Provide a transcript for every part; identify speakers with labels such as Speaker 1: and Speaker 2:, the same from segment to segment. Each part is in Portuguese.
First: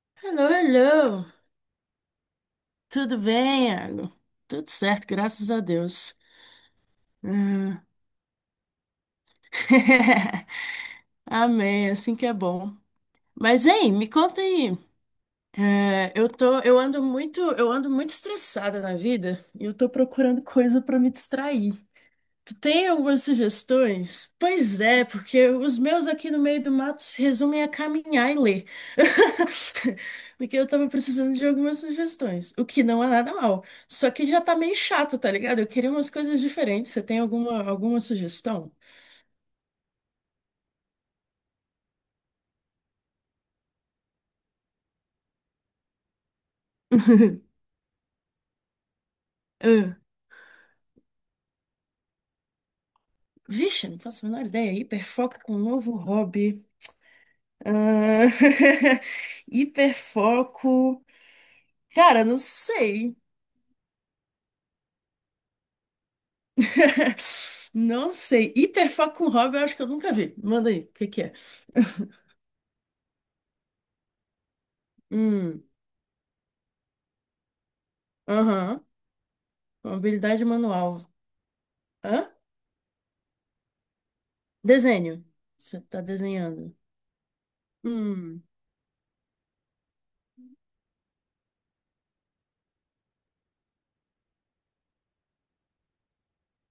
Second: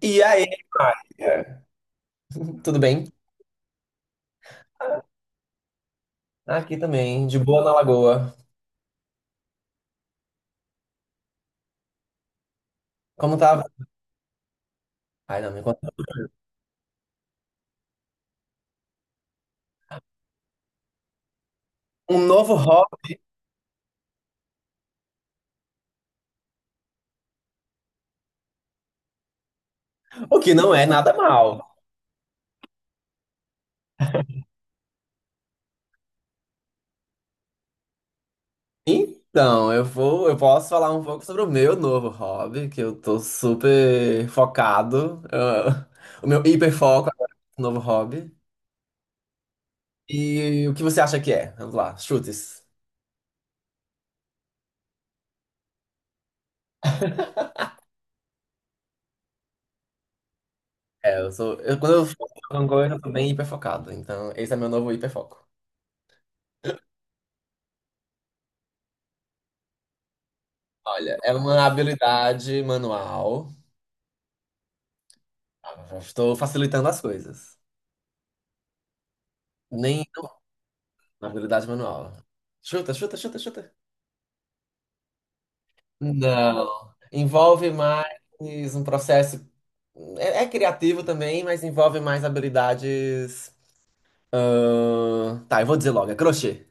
Speaker 1: E
Speaker 2: Alô,
Speaker 1: aí,
Speaker 2: alô.
Speaker 1: Maria? Tudo bem?
Speaker 2: Tudo bem, Iago? Tudo certo, graças a Deus.
Speaker 1: Aqui também, de boa na
Speaker 2: Hum.
Speaker 1: lagoa.
Speaker 2: Amém, é assim que é bom.
Speaker 1: Como tava?
Speaker 2: Mas, hein, me conta aí.
Speaker 1: Ai, não, me conta.
Speaker 2: É, eu tô, eu ando muito estressada na vida e eu tô procurando coisa pra me distrair.
Speaker 1: Um novo
Speaker 2: Tu tem
Speaker 1: hobby,
Speaker 2: algumas sugestões? Pois é, porque os meus aqui no meio do mato se resumem a caminhar e ler.
Speaker 1: o que
Speaker 2: Porque eu
Speaker 1: não é
Speaker 2: tava
Speaker 1: nada
Speaker 2: precisando de
Speaker 1: mal.
Speaker 2: algumas sugestões, o que não é nada mal. Só que já tá meio chato, tá ligado? Eu queria umas coisas diferentes. Você tem alguma sugestão?
Speaker 1: Então, eu posso falar um pouco sobre o meu novo hobby, que eu tô super focado. O meu hiperfoco agora, no novo hobby.
Speaker 2: Ah,
Speaker 1: E o que você acha que é? Vamos lá, chutes.
Speaker 2: vixe, não faço a menor ideia. Hiperfoco com um novo hobby. Ah, hiperfoco.
Speaker 1: É, quando eu
Speaker 2: Cara,
Speaker 1: foco
Speaker 2: não
Speaker 1: em alguma coisa, eu tô
Speaker 2: sei.
Speaker 1: bem hiperfocado. Então, esse é meu novo hiperfoco.
Speaker 2: Não sei. Hiperfoco com hobby, eu acho que eu nunca vi. Manda aí, o que
Speaker 1: Olha,
Speaker 2: que
Speaker 1: é
Speaker 2: é?
Speaker 1: uma habilidade manual.
Speaker 2: Hum,
Speaker 1: Estou facilitando as coisas.
Speaker 2: aham.
Speaker 1: Nem
Speaker 2: Habilidade manual.
Speaker 1: na habilidade manual.
Speaker 2: Hã?
Speaker 1: Chuta, chuta, chuta, chuta.
Speaker 2: Desenho. Você tá desenhando.
Speaker 1: Não. Envolve mais
Speaker 2: Hum.
Speaker 1: um processo. É criativo também, mas envolve mais habilidades. Tá, eu vou dizer logo, é crochê.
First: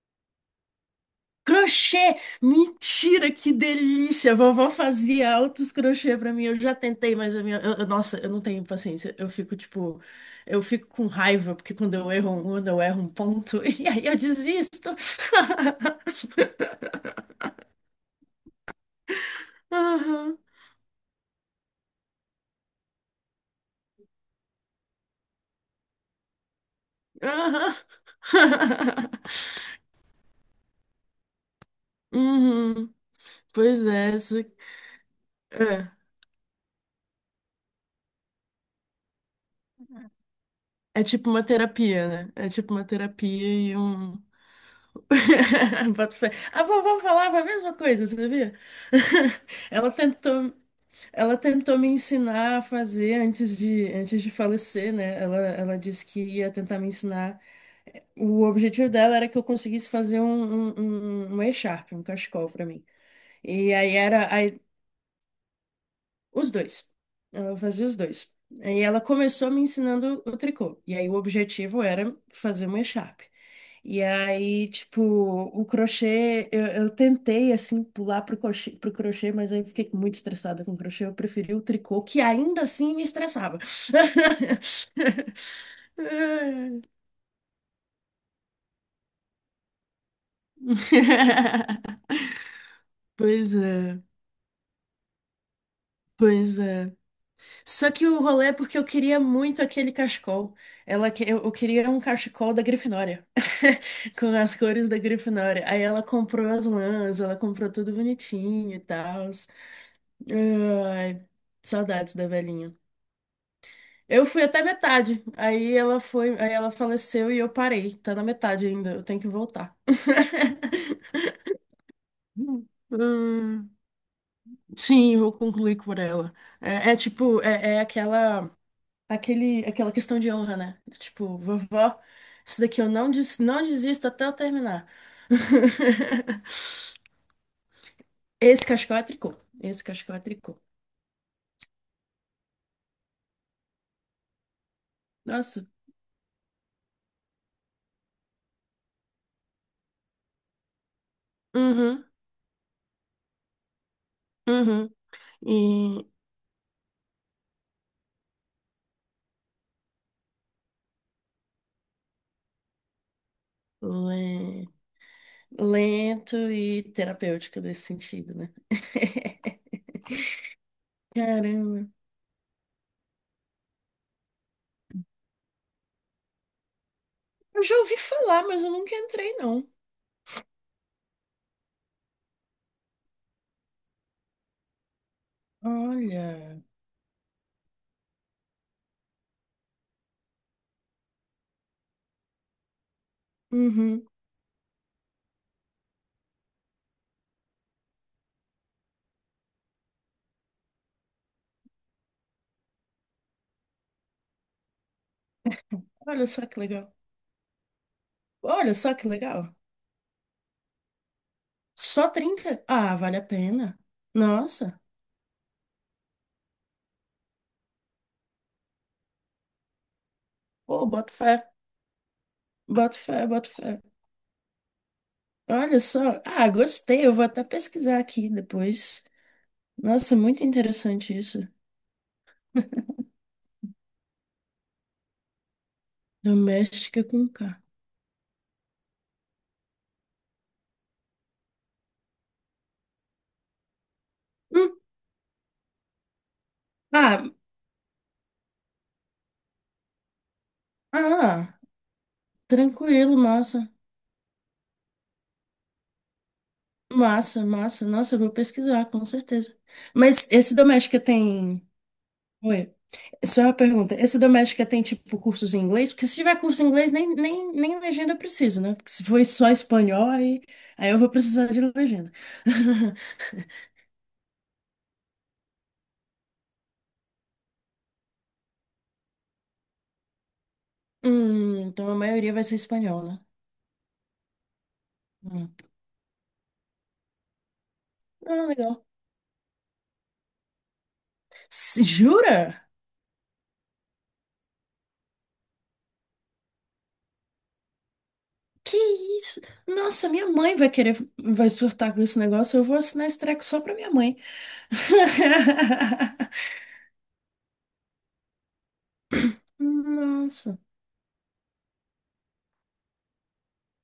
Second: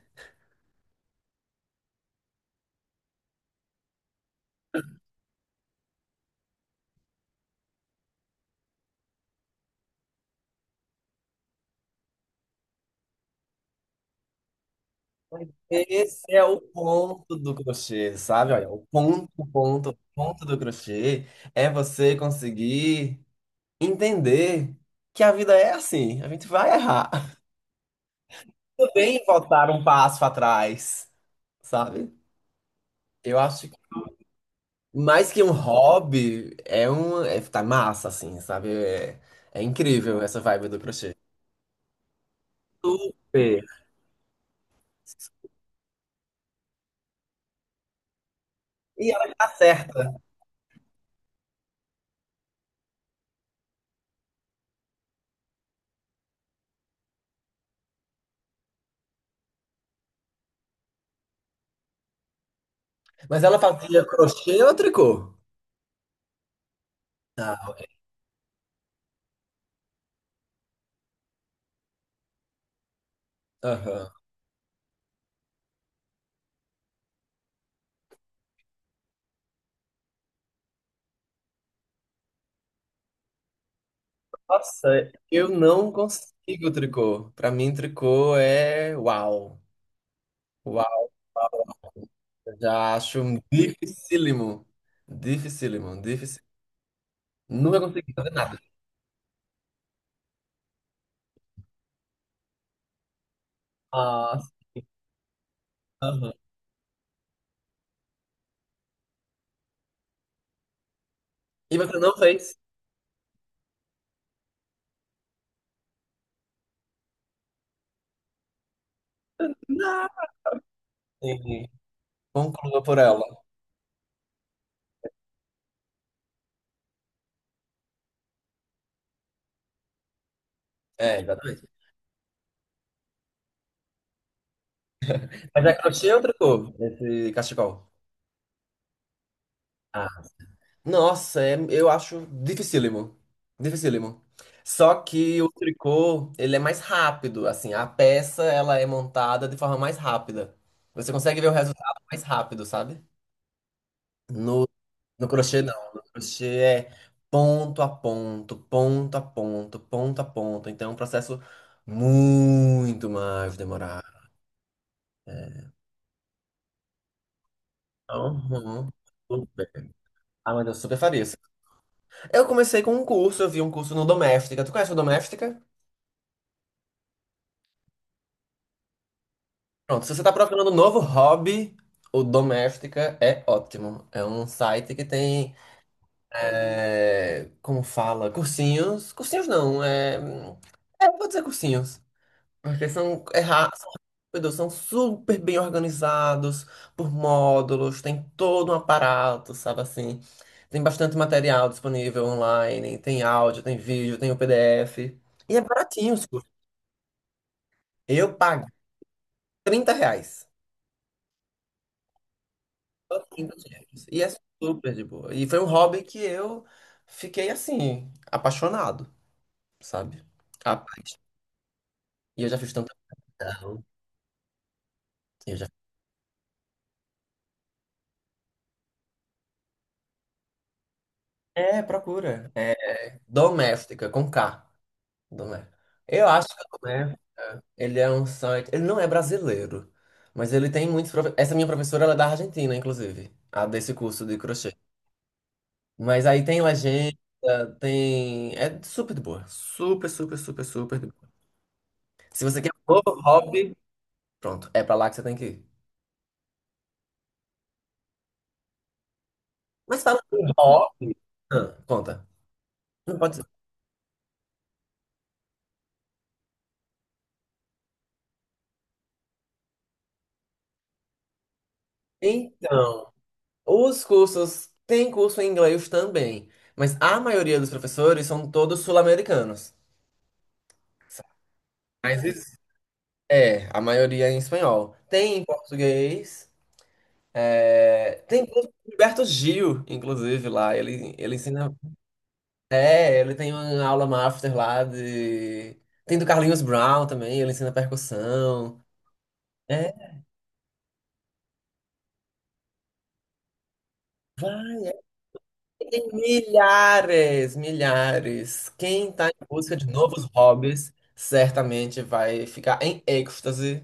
Speaker 2: Crochê! Mentira, que delícia! A vovó fazia altos crochê pra mim. Eu já tentei, mas a minha. Nossa, eu não tenho paciência. Eu fico, tipo. Eu fico com raiva, porque quando eu erro um ponto, e aí eu desisto.
Speaker 1: Esse é o ponto do crochê, sabe? Olha, o ponto, o ponto, o
Speaker 2: Aham.
Speaker 1: ponto do crochê é você conseguir entender que a vida é assim, a gente vai errar.
Speaker 2: Aham.
Speaker 1: Tudo bem voltar um passo atrás, sabe?
Speaker 2: Uhum.
Speaker 1: Eu acho que
Speaker 2: Pois é, isso-
Speaker 1: mais que um
Speaker 2: é,
Speaker 1: hobby, é um. É, tá massa, assim, sabe? É incrível essa vibe do
Speaker 2: é
Speaker 1: crochê.
Speaker 2: tipo uma terapia, né? É tipo uma terapia
Speaker 1: Super.
Speaker 2: e um. Boto fé. A vovó falava a mesma coisa, você sabia?
Speaker 1: E ela tá
Speaker 2: Ela
Speaker 1: certa.
Speaker 2: tentou, ela tentou me ensinar a fazer antes de falecer, né? Ela disse que ia tentar me ensinar. O objetivo dela era que eu conseguisse fazer um echarpe, um cachecol pra mim.
Speaker 1: Mas ela
Speaker 2: E aí
Speaker 1: fazia
Speaker 2: era.
Speaker 1: crochê ou tricô?
Speaker 2: Os dois. Ela
Speaker 1: Ah,
Speaker 2: fazia os dois. Aí ela começou me ensinando o tricô. E aí o objetivo era fazer uma echarpe. E
Speaker 1: aham.
Speaker 2: aí, tipo, o crochê, eu tentei, assim, pular pro crochê, mas aí eu fiquei muito estressada com o crochê. Eu preferi o tricô, que ainda assim me estressava.
Speaker 1: Nossa, eu não consigo tricô. Pra mim, tricô é uau. Uau. Eu já acho
Speaker 2: Pois é,
Speaker 1: dificílimo. Dificílimo, dificílimo.
Speaker 2: pois é.
Speaker 1: Nunca
Speaker 2: Só que
Speaker 1: consegui.
Speaker 2: o rolê é porque eu queria muito aquele cachecol. Eu queria um cachecol da Grifinória, com
Speaker 1: Nossa.
Speaker 2: as cores da Grifinória. Aí ela
Speaker 1: Aham.
Speaker 2: comprou as lãs, ela comprou tudo bonitinho e tal. Ai,
Speaker 1: E você
Speaker 2: saudades
Speaker 1: não
Speaker 2: da
Speaker 1: fez?
Speaker 2: velhinha. Eu fui até metade. Aí ela faleceu e eu parei. Tá na metade ainda, eu tenho que voltar.
Speaker 1: Não. Entendi. Conclua por ela.
Speaker 2: Hum, sim, vou concluir por ela. É, é tipo, é, é aquela. Aquela questão de honra, né?
Speaker 1: É,
Speaker 2: Tipo,
Speaker 1: exatamente.
Speaker 2: vovó, isso daqui eu não, des, não desisto até eu terminar.
Speaker 1: Mas é crochê ou tricô, esse cachecol?
Speaker 2: Esse cachecol é tricô. Esse
Speaker 1: Ah.
Speaker 2: cachecol é tricô.
Speaker 1: Nossa, eu acho dificílimo. Dificílimo. Só que o
Speaker 2: Nossa.
Speaker 1: tricô, ele é mais rápido, assim, a peça, ela é montada de forma mais rápida. Você consegue ver o resultado
Speaker 2: Uhum,
Speaker 1: mais rápido, sabe? No,
Speaker 2: uhum.
Speaker 1: no crochê, não. No
Speaker 2: E
Speaker 1: crochê é ponto a ponto, ponto a ponto, ponto a ponto. Então é um processo muito mais demorado.
Speaker 2: le- lento e terapêutico nesse sentido, né?
Speaker 1: Uhum. Super. Ah, mas eu super faria isso.
Speaker 2: Caramba.
Speaker 1: Eu comecei com um curso, eu vi um curso no Doméstica. Tu conhece o Doméstica?
Speaker 2: Eu já ouvi falar, mas eu nunca entrei, não.
Speaker 1: Pronto, se você tá procurando um novo hobby, o Doméstica é ótimo. É um site que tem,
Speaker 2: Olha.
Speaker 1: como fala, cursinhos. Cursinhos não, eu vou dizer cursinhos. Porque são,
Speaker 2: Uhum.
Speaker 1: meu Deus, são super bem organizados por módulos, tem todo um aparato, sabe assim? Tem bastante material disponível online, tem áudio, tem vídeo, tem o PDF. E é baratinho os
Speaker 2: Olha só
Speaker 1: cursos.
Speaker 2: que legal.
Speaker 1: Eu pago
Speaker 2: Olha só que legal.
Speaker 1: 30 reais.
Speaker 2: Só 30? Ah, vale
Speaker 1: Só
Speaker 2: a
Speaker 1: 30
Speaker 2: pena.
Speaker 1: reais. E é
Speaker 2: Nossa.
Speaker 1: super de boa. E foi um hobby que eu fiquei assim, apaixonado, sabe?
Speaker 2: Pô, boto
Speaker 1: Rapaz.
Speaker 2: fé,
Speaker 1: E eu já fiz tanta.
Speaker 2: boto fé, boto fé.
Speaker 1: Não, eu já...
Speaker 2: Olha só. Ah, gostei. Eu vou até pesquisar aqui depois. Nossa, muito interessante isso.
Speaker 1: É, procura. É doméstica, com K. Domé- Eu acho que
Speaker 2: Doméstica
Speaker 1: é
Speaker 2: com K.
Speaker 1: Ele é um site. Ele não é brasileiro, mas ele tem muitos. Essa minha professora, ela é da Argentina, inclusive, a desse curso de crochê.
Speaker 2: Hum,
Speaker 1: Mas aí tem legenda,
Speaker 2: ah,
Speaker 1: tem. É super de boa. Super, super, super, super de boa.
Speaker 2: ah,
Speaker 1: Se você quer um
Speaker 2: tranquilo,
Speaker 1: novo
Speaker 2: massa.
Speaker 1: hobby, pronto, é pra lá que você tem que ir.
Speaker 2: Massa, massa. Nossa, eu vou pesquisar, com certeza.
Speaker 1: Mas fala
Speaker 2: Mas
Speaker 1: em
Speaker 2: esse doméstica
Speaker 1: hobby.
Speaker 2: tem.
Speaker 1: Ah, conta.
Speaker 2: Oi.
Speaker 1: Não pode
Speaker 2: Só
Speaker 1: ser.
Speaker 2: uma pergunta, esse Doméstica tem, tipo, cursos em inglês? Porque se tiver curso em inglês, nem legenda eu preciso, né? Porque se for só espanhol, aí eu vou precisar de legenda.
Speaker 1: Então, os cursos. Tem curso em inglês também, mas a maioria dos professores são todos sul-americanos.
Speaker 2: Então a
Speaker 1: Mas
Speaker 2: maioria vai ser
Speaker 1: existe
Speaker 2: espanhol, né?
Speaker 1: É, a maioria é em espanhol. Tem em
Speaker 2: Hum.
Speaker 1: português. Tem
Speaker 2: Ah,
Speaker 1: curso
Speaker 2: legal.
Speaker 1: do Gilberto Gil, inclusive, lá. Ele ensina.
Speaker 2: Jura?
Speaker 1: É, ele tem uma aula master lá de. Tem do Carlinhos Brown também, ele ensina
Speaker 2: Que
Speaker 1: percussão.
Speaker 2: isso? Nossa,
Speaker 1: É,
Speaker 2: minha mãe vai querer, vai surtar com esse negócio, eu vou assinar esse treco só pra minha mãe.
Speaker 1: vai, tem milhares, milhares. Quem tá em busca de novos
Speaker 2: Nossa.
Speaker 1: hobbies certamente vai ficar em êxtase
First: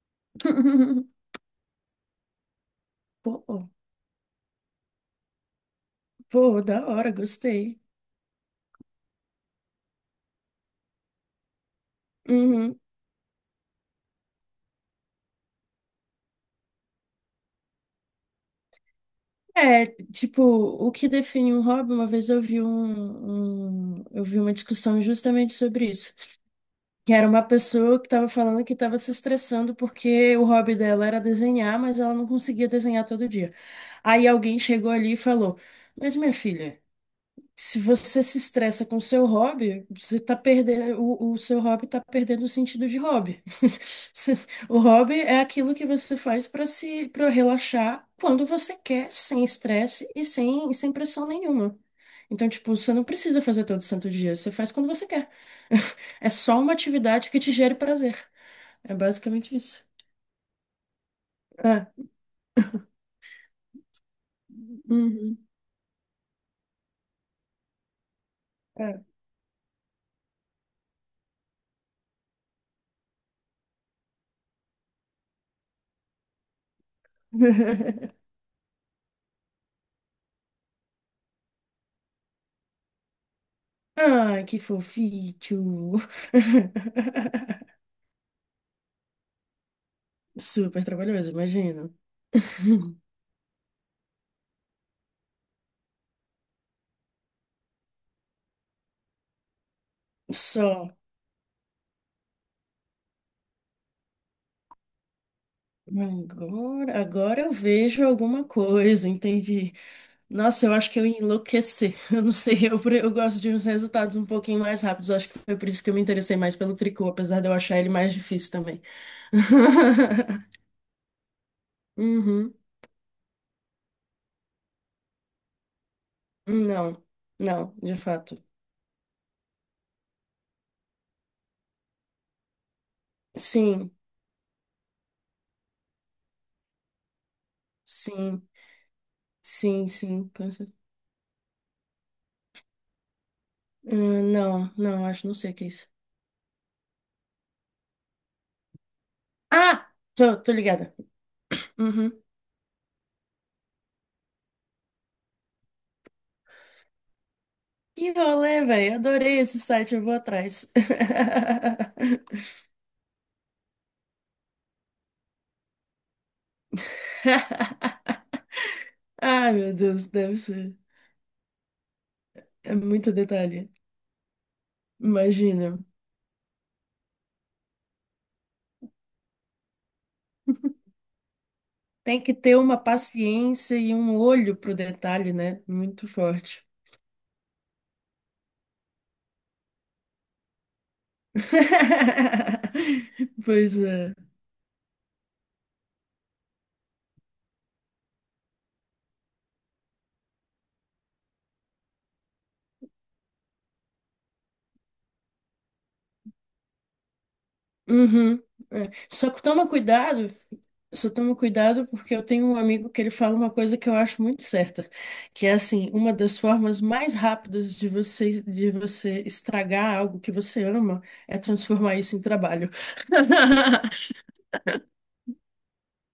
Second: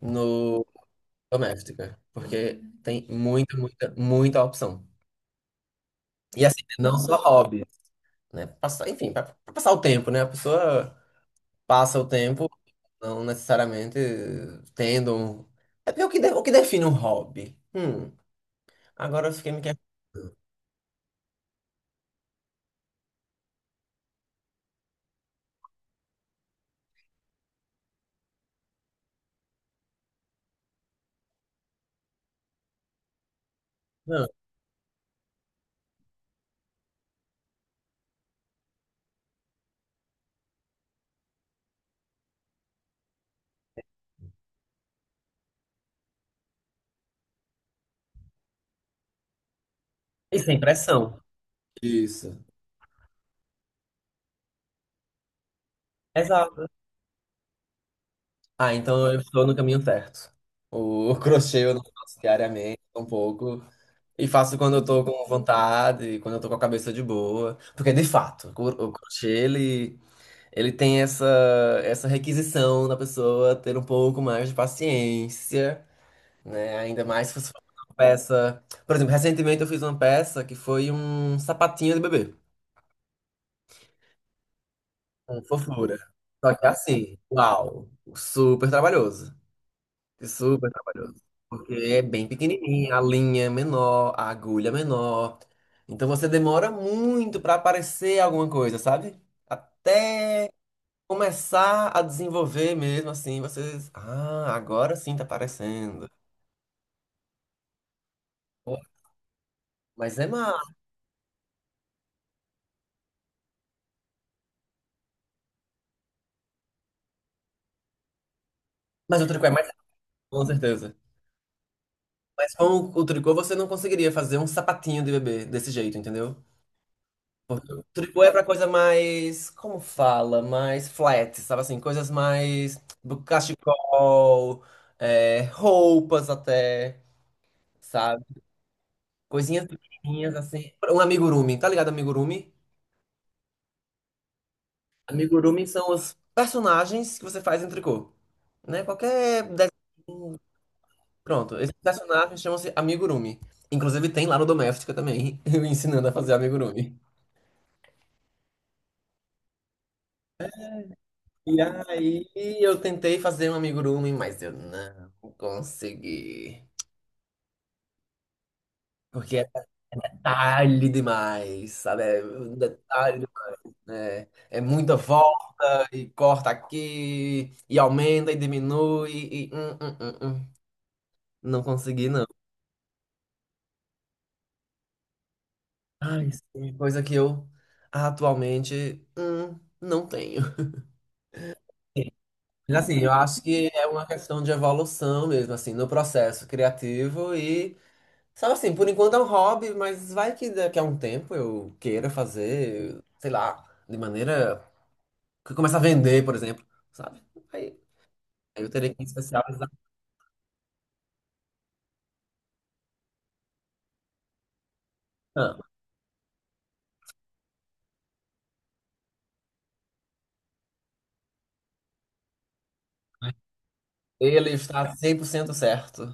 Speaker 1: no Doméstica, porque tem
Speaker 2: Pô,
Speaker 1: muita, muita, muita opção. E
Speaker 2: pô,
Speaker 1: assim,
Speaker 2: da
Speaker 1: não
Speaker 2: hora,
Speaker 1: só hobby.
Speaker 2: gostei.
Speaker 1: né? Passar, enfim, para passar o tempo, né? A pessoa passa o tempo,
Speaker 2: Uhum.
Speaker 1: não necessariamente tendo. É porque o que define um hobby? Agora eu fiquei me
Speaker 2: É, tipo, o que define um hobby, uma vez eu vi eu vi uma discussão justamente sobre isso. Que era uma pessoa que estava falando que estava se estressando porque o hobby dela era desenhar, mas ela não conseguia desenhar todo dia. Aí
Speaker 1: questionando.
Speaker 2: alguém chegou ali e falou: mas minha filha. Se você se estressa com seu hobby, você tá perdendo, o seu hobby tá perdendo o sentido de hobby. O hobby é aquilo que você faz para se, para relaxar quando você quer, sem estresse
Speaker 1: E sem
Speaker 2: e sem
Speaker 1: pressão.
Speaker 2: pressão nenhuma.
Speaker 1: Isso.
Speaker 2: Então, tipo, você não precisa fazer todo santo dia, você faz quando você quer. É só
Speaker 1: Exato.
Speaker 2: uma atividade que te gere prazer.
Speaker 1: Ah,
Speaker 2: É
Speaker 1: então eu estou no
Speaker 2: basicamente
Speaker 1: caminho
Speaker 2: isso.
Speaker 1: certo. O crochê eu não
Speaker 2: É.
Speaker 1: faço diariamente, um pouco. E faço quando eu tô com
Speaker 2: Uhum.
Speaker 1: vontade, quando eu tô com a cabeça de boa. Porque, de fato, o
Speaker 2: É.
Speaker 1: crochê, ele tem essa requisição da pessoa ter um pouco mais de paciência, né? Ainda mais se você fosse uma peça. Por exemplo, recentemente eu fiz uma peça que foi um sapatinho de bebê,
Speaker 2: Ai, que
Speaker 1: com
Speaker 2: fofinho.
Speaker 1: fofura. Só que é assim, uau, super trabalhoso. Super
Speaker 2: Super
Speaker 1: trabalhoso.
Speaker 2: trabalhoso,
Speaker 1: Porque
Speaker 2: imagino.
Speaker 1: é bem pequenininha, a linha é menor, a agulha é menor. Então você demora muito para aparecer alguma coisa, sabe? Até
Speaker 2: Só.
Speaker 1: começar a desenvolver mesmo, assim, vocês. Ah, agora sim tá aparecendo.
Speaker 2: Agora eu vejo alguma
Speaker 1: Pô,
Speaker 2: coisa, entendi.
Speaker 1: mas é
Speaker 2: Nossa, eu
Speaker 1: massa.
Speaker 2: acho que eu ia enlouquecer. Eu não sei, eu gosto de uns resultados um pouquinho mais rápidos. Eu acho que foi por isso que eu me interessei mais pelo tricô, apesar de eu achar ele mais difícil também.
Speaker 1: Mas o tricô é mais fácil, com certeza. Mas
Speaker 2: Uhum.
Speaker 1: com o tricô você não conseguiria fazer um sapatinho de bebê desse jeito, entendeu?
Speaker 2: Não,
Speaker 1: Porque
Speaker 2: não,
Speaker 1: o
Speaker 2: de
Speaker 1: tricô é
Speaker 2: fato.
Speaker 1: pra coisa mais. Como fala? Mais flat, sabe assim? Coisas mais. Do
Speaker 2: Sim,
Speaker 1: cachecol, roupas até, sabe?
Speaker 2: sim,
Speaker 1: Coisinhas
Speaker 2: sim, sim.
Speaker 1: pequenininhas
Speaker 2: com
Speaker 1: assim.
Speaker 2: cer-
Speaker 1: Um amigurumi, tá ligado, amigurumi?
Speaker 2: Ah, não sei o que é
Speaker 1: Amigurumis
Speaker 2: isso.
Speaker 1: são os personagens que você faz em tricô, né? Qualquer desenho.
Speaker 2: Ah, tô ligada.
Speaker 1: Pronto, esses
Speaker 2: Uhum.
Speaker 1: personagens chamam-se amigurumi. Inclusive tem lá no Doméstica também, eu ensinando a fazer amigurumi.
Speaker 2: Que rolê, velho. Adorei esse site, eu vou atrás.
Speaker 1: E aí eu tentei fazer um amigurumi, mas eu não consegui. Porque é
Speaker 2: Ah, meu Deus, deve ser.
Speaker 1: detalhe demais, sabe? É um
Speaker 2: É muito
Speaker 1: detalhe
Speaker 2: detalhe.
Speaker 1: demais, né? É muita volta
Speaker 2: Imagina.
Speaker 1: e corta aqui, e aumenta e diminui. Não consegui,
Speaker 2: Tem
Speaker 1: não.
Speaker 2: que ter uma paciência e um olho pro detalhe, né? Muito
Speaker 1: Ai,
Speaker 2: forte.
Speaker 1: sim, coisa que eu atualmente não tenho. Mas, assim, eu acho que
Speaker 2: Pois
Speaker 1: é uma
Speaker 2: é.
Speaker 1: questão de evolução mesmo, assim, no processo criativo e, sabe assim, por enquanto é um hobby, mas vai que daqui a um tempo eu queira fazer, sei lá, de maneira que começa a vender, por exemplo, sabe? Aí
Speaker 2: Uhum.
Speaker 1: aí eu teria
Speaker 2: É.
Speaker 1: que me
Speaker 2: Só que toma
Speaker 1: especializar.
Speaker 2: cuidado, só toma cuidado porque eu tenho um amigo que ele fala uma coisa que eu acho muito certa, que é
Speaker 1: Não,
Speaker 2: assim, uma das formas mais rápidas de você estragar algo que você ama é transformar isso em trabalho.
Speaker 1: ele está 100% certo.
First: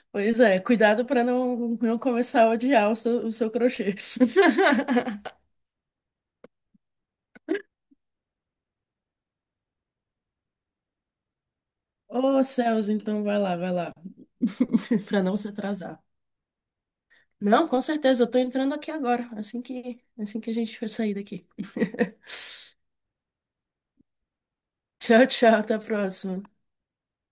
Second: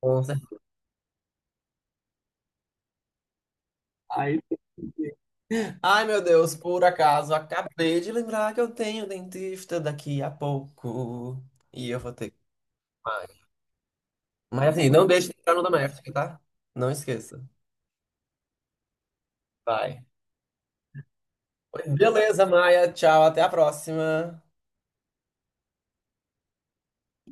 Speaker 1: Com
Speaker 2: Pois
Speaker 1: certeza.
Speaker 2: é, cuidado para não começar a odiar o o seu crochê.
Speaker 1: Ai, meu Deus, por acaso, acabei de lembrar que eu tenho dentista daqui a pouco. E eu vou ter que.
Speaker 2: Ô, Celso então
Speaker 1: Vai.
Speaker 2: vai lá,
Speaker 1: Mas assim, não
Speaker 2: para
Speaker 1: deixe de
Speaker 2: não se
Speaker 1: entrar no
Speaker 2: atrasar.
Speaker 1: doméstico, tá? Não esqueça.
Speaker 2: Não, com certeza, eu tô entrando aqui agora,
Speaker 1: Vai.
Speaker 2: assim que a gente for sair daqui.
Speaker 1: Beleza, Maia. Tchau, até a próxima.
Speaker 2: Tchau, tchau, até a próxima.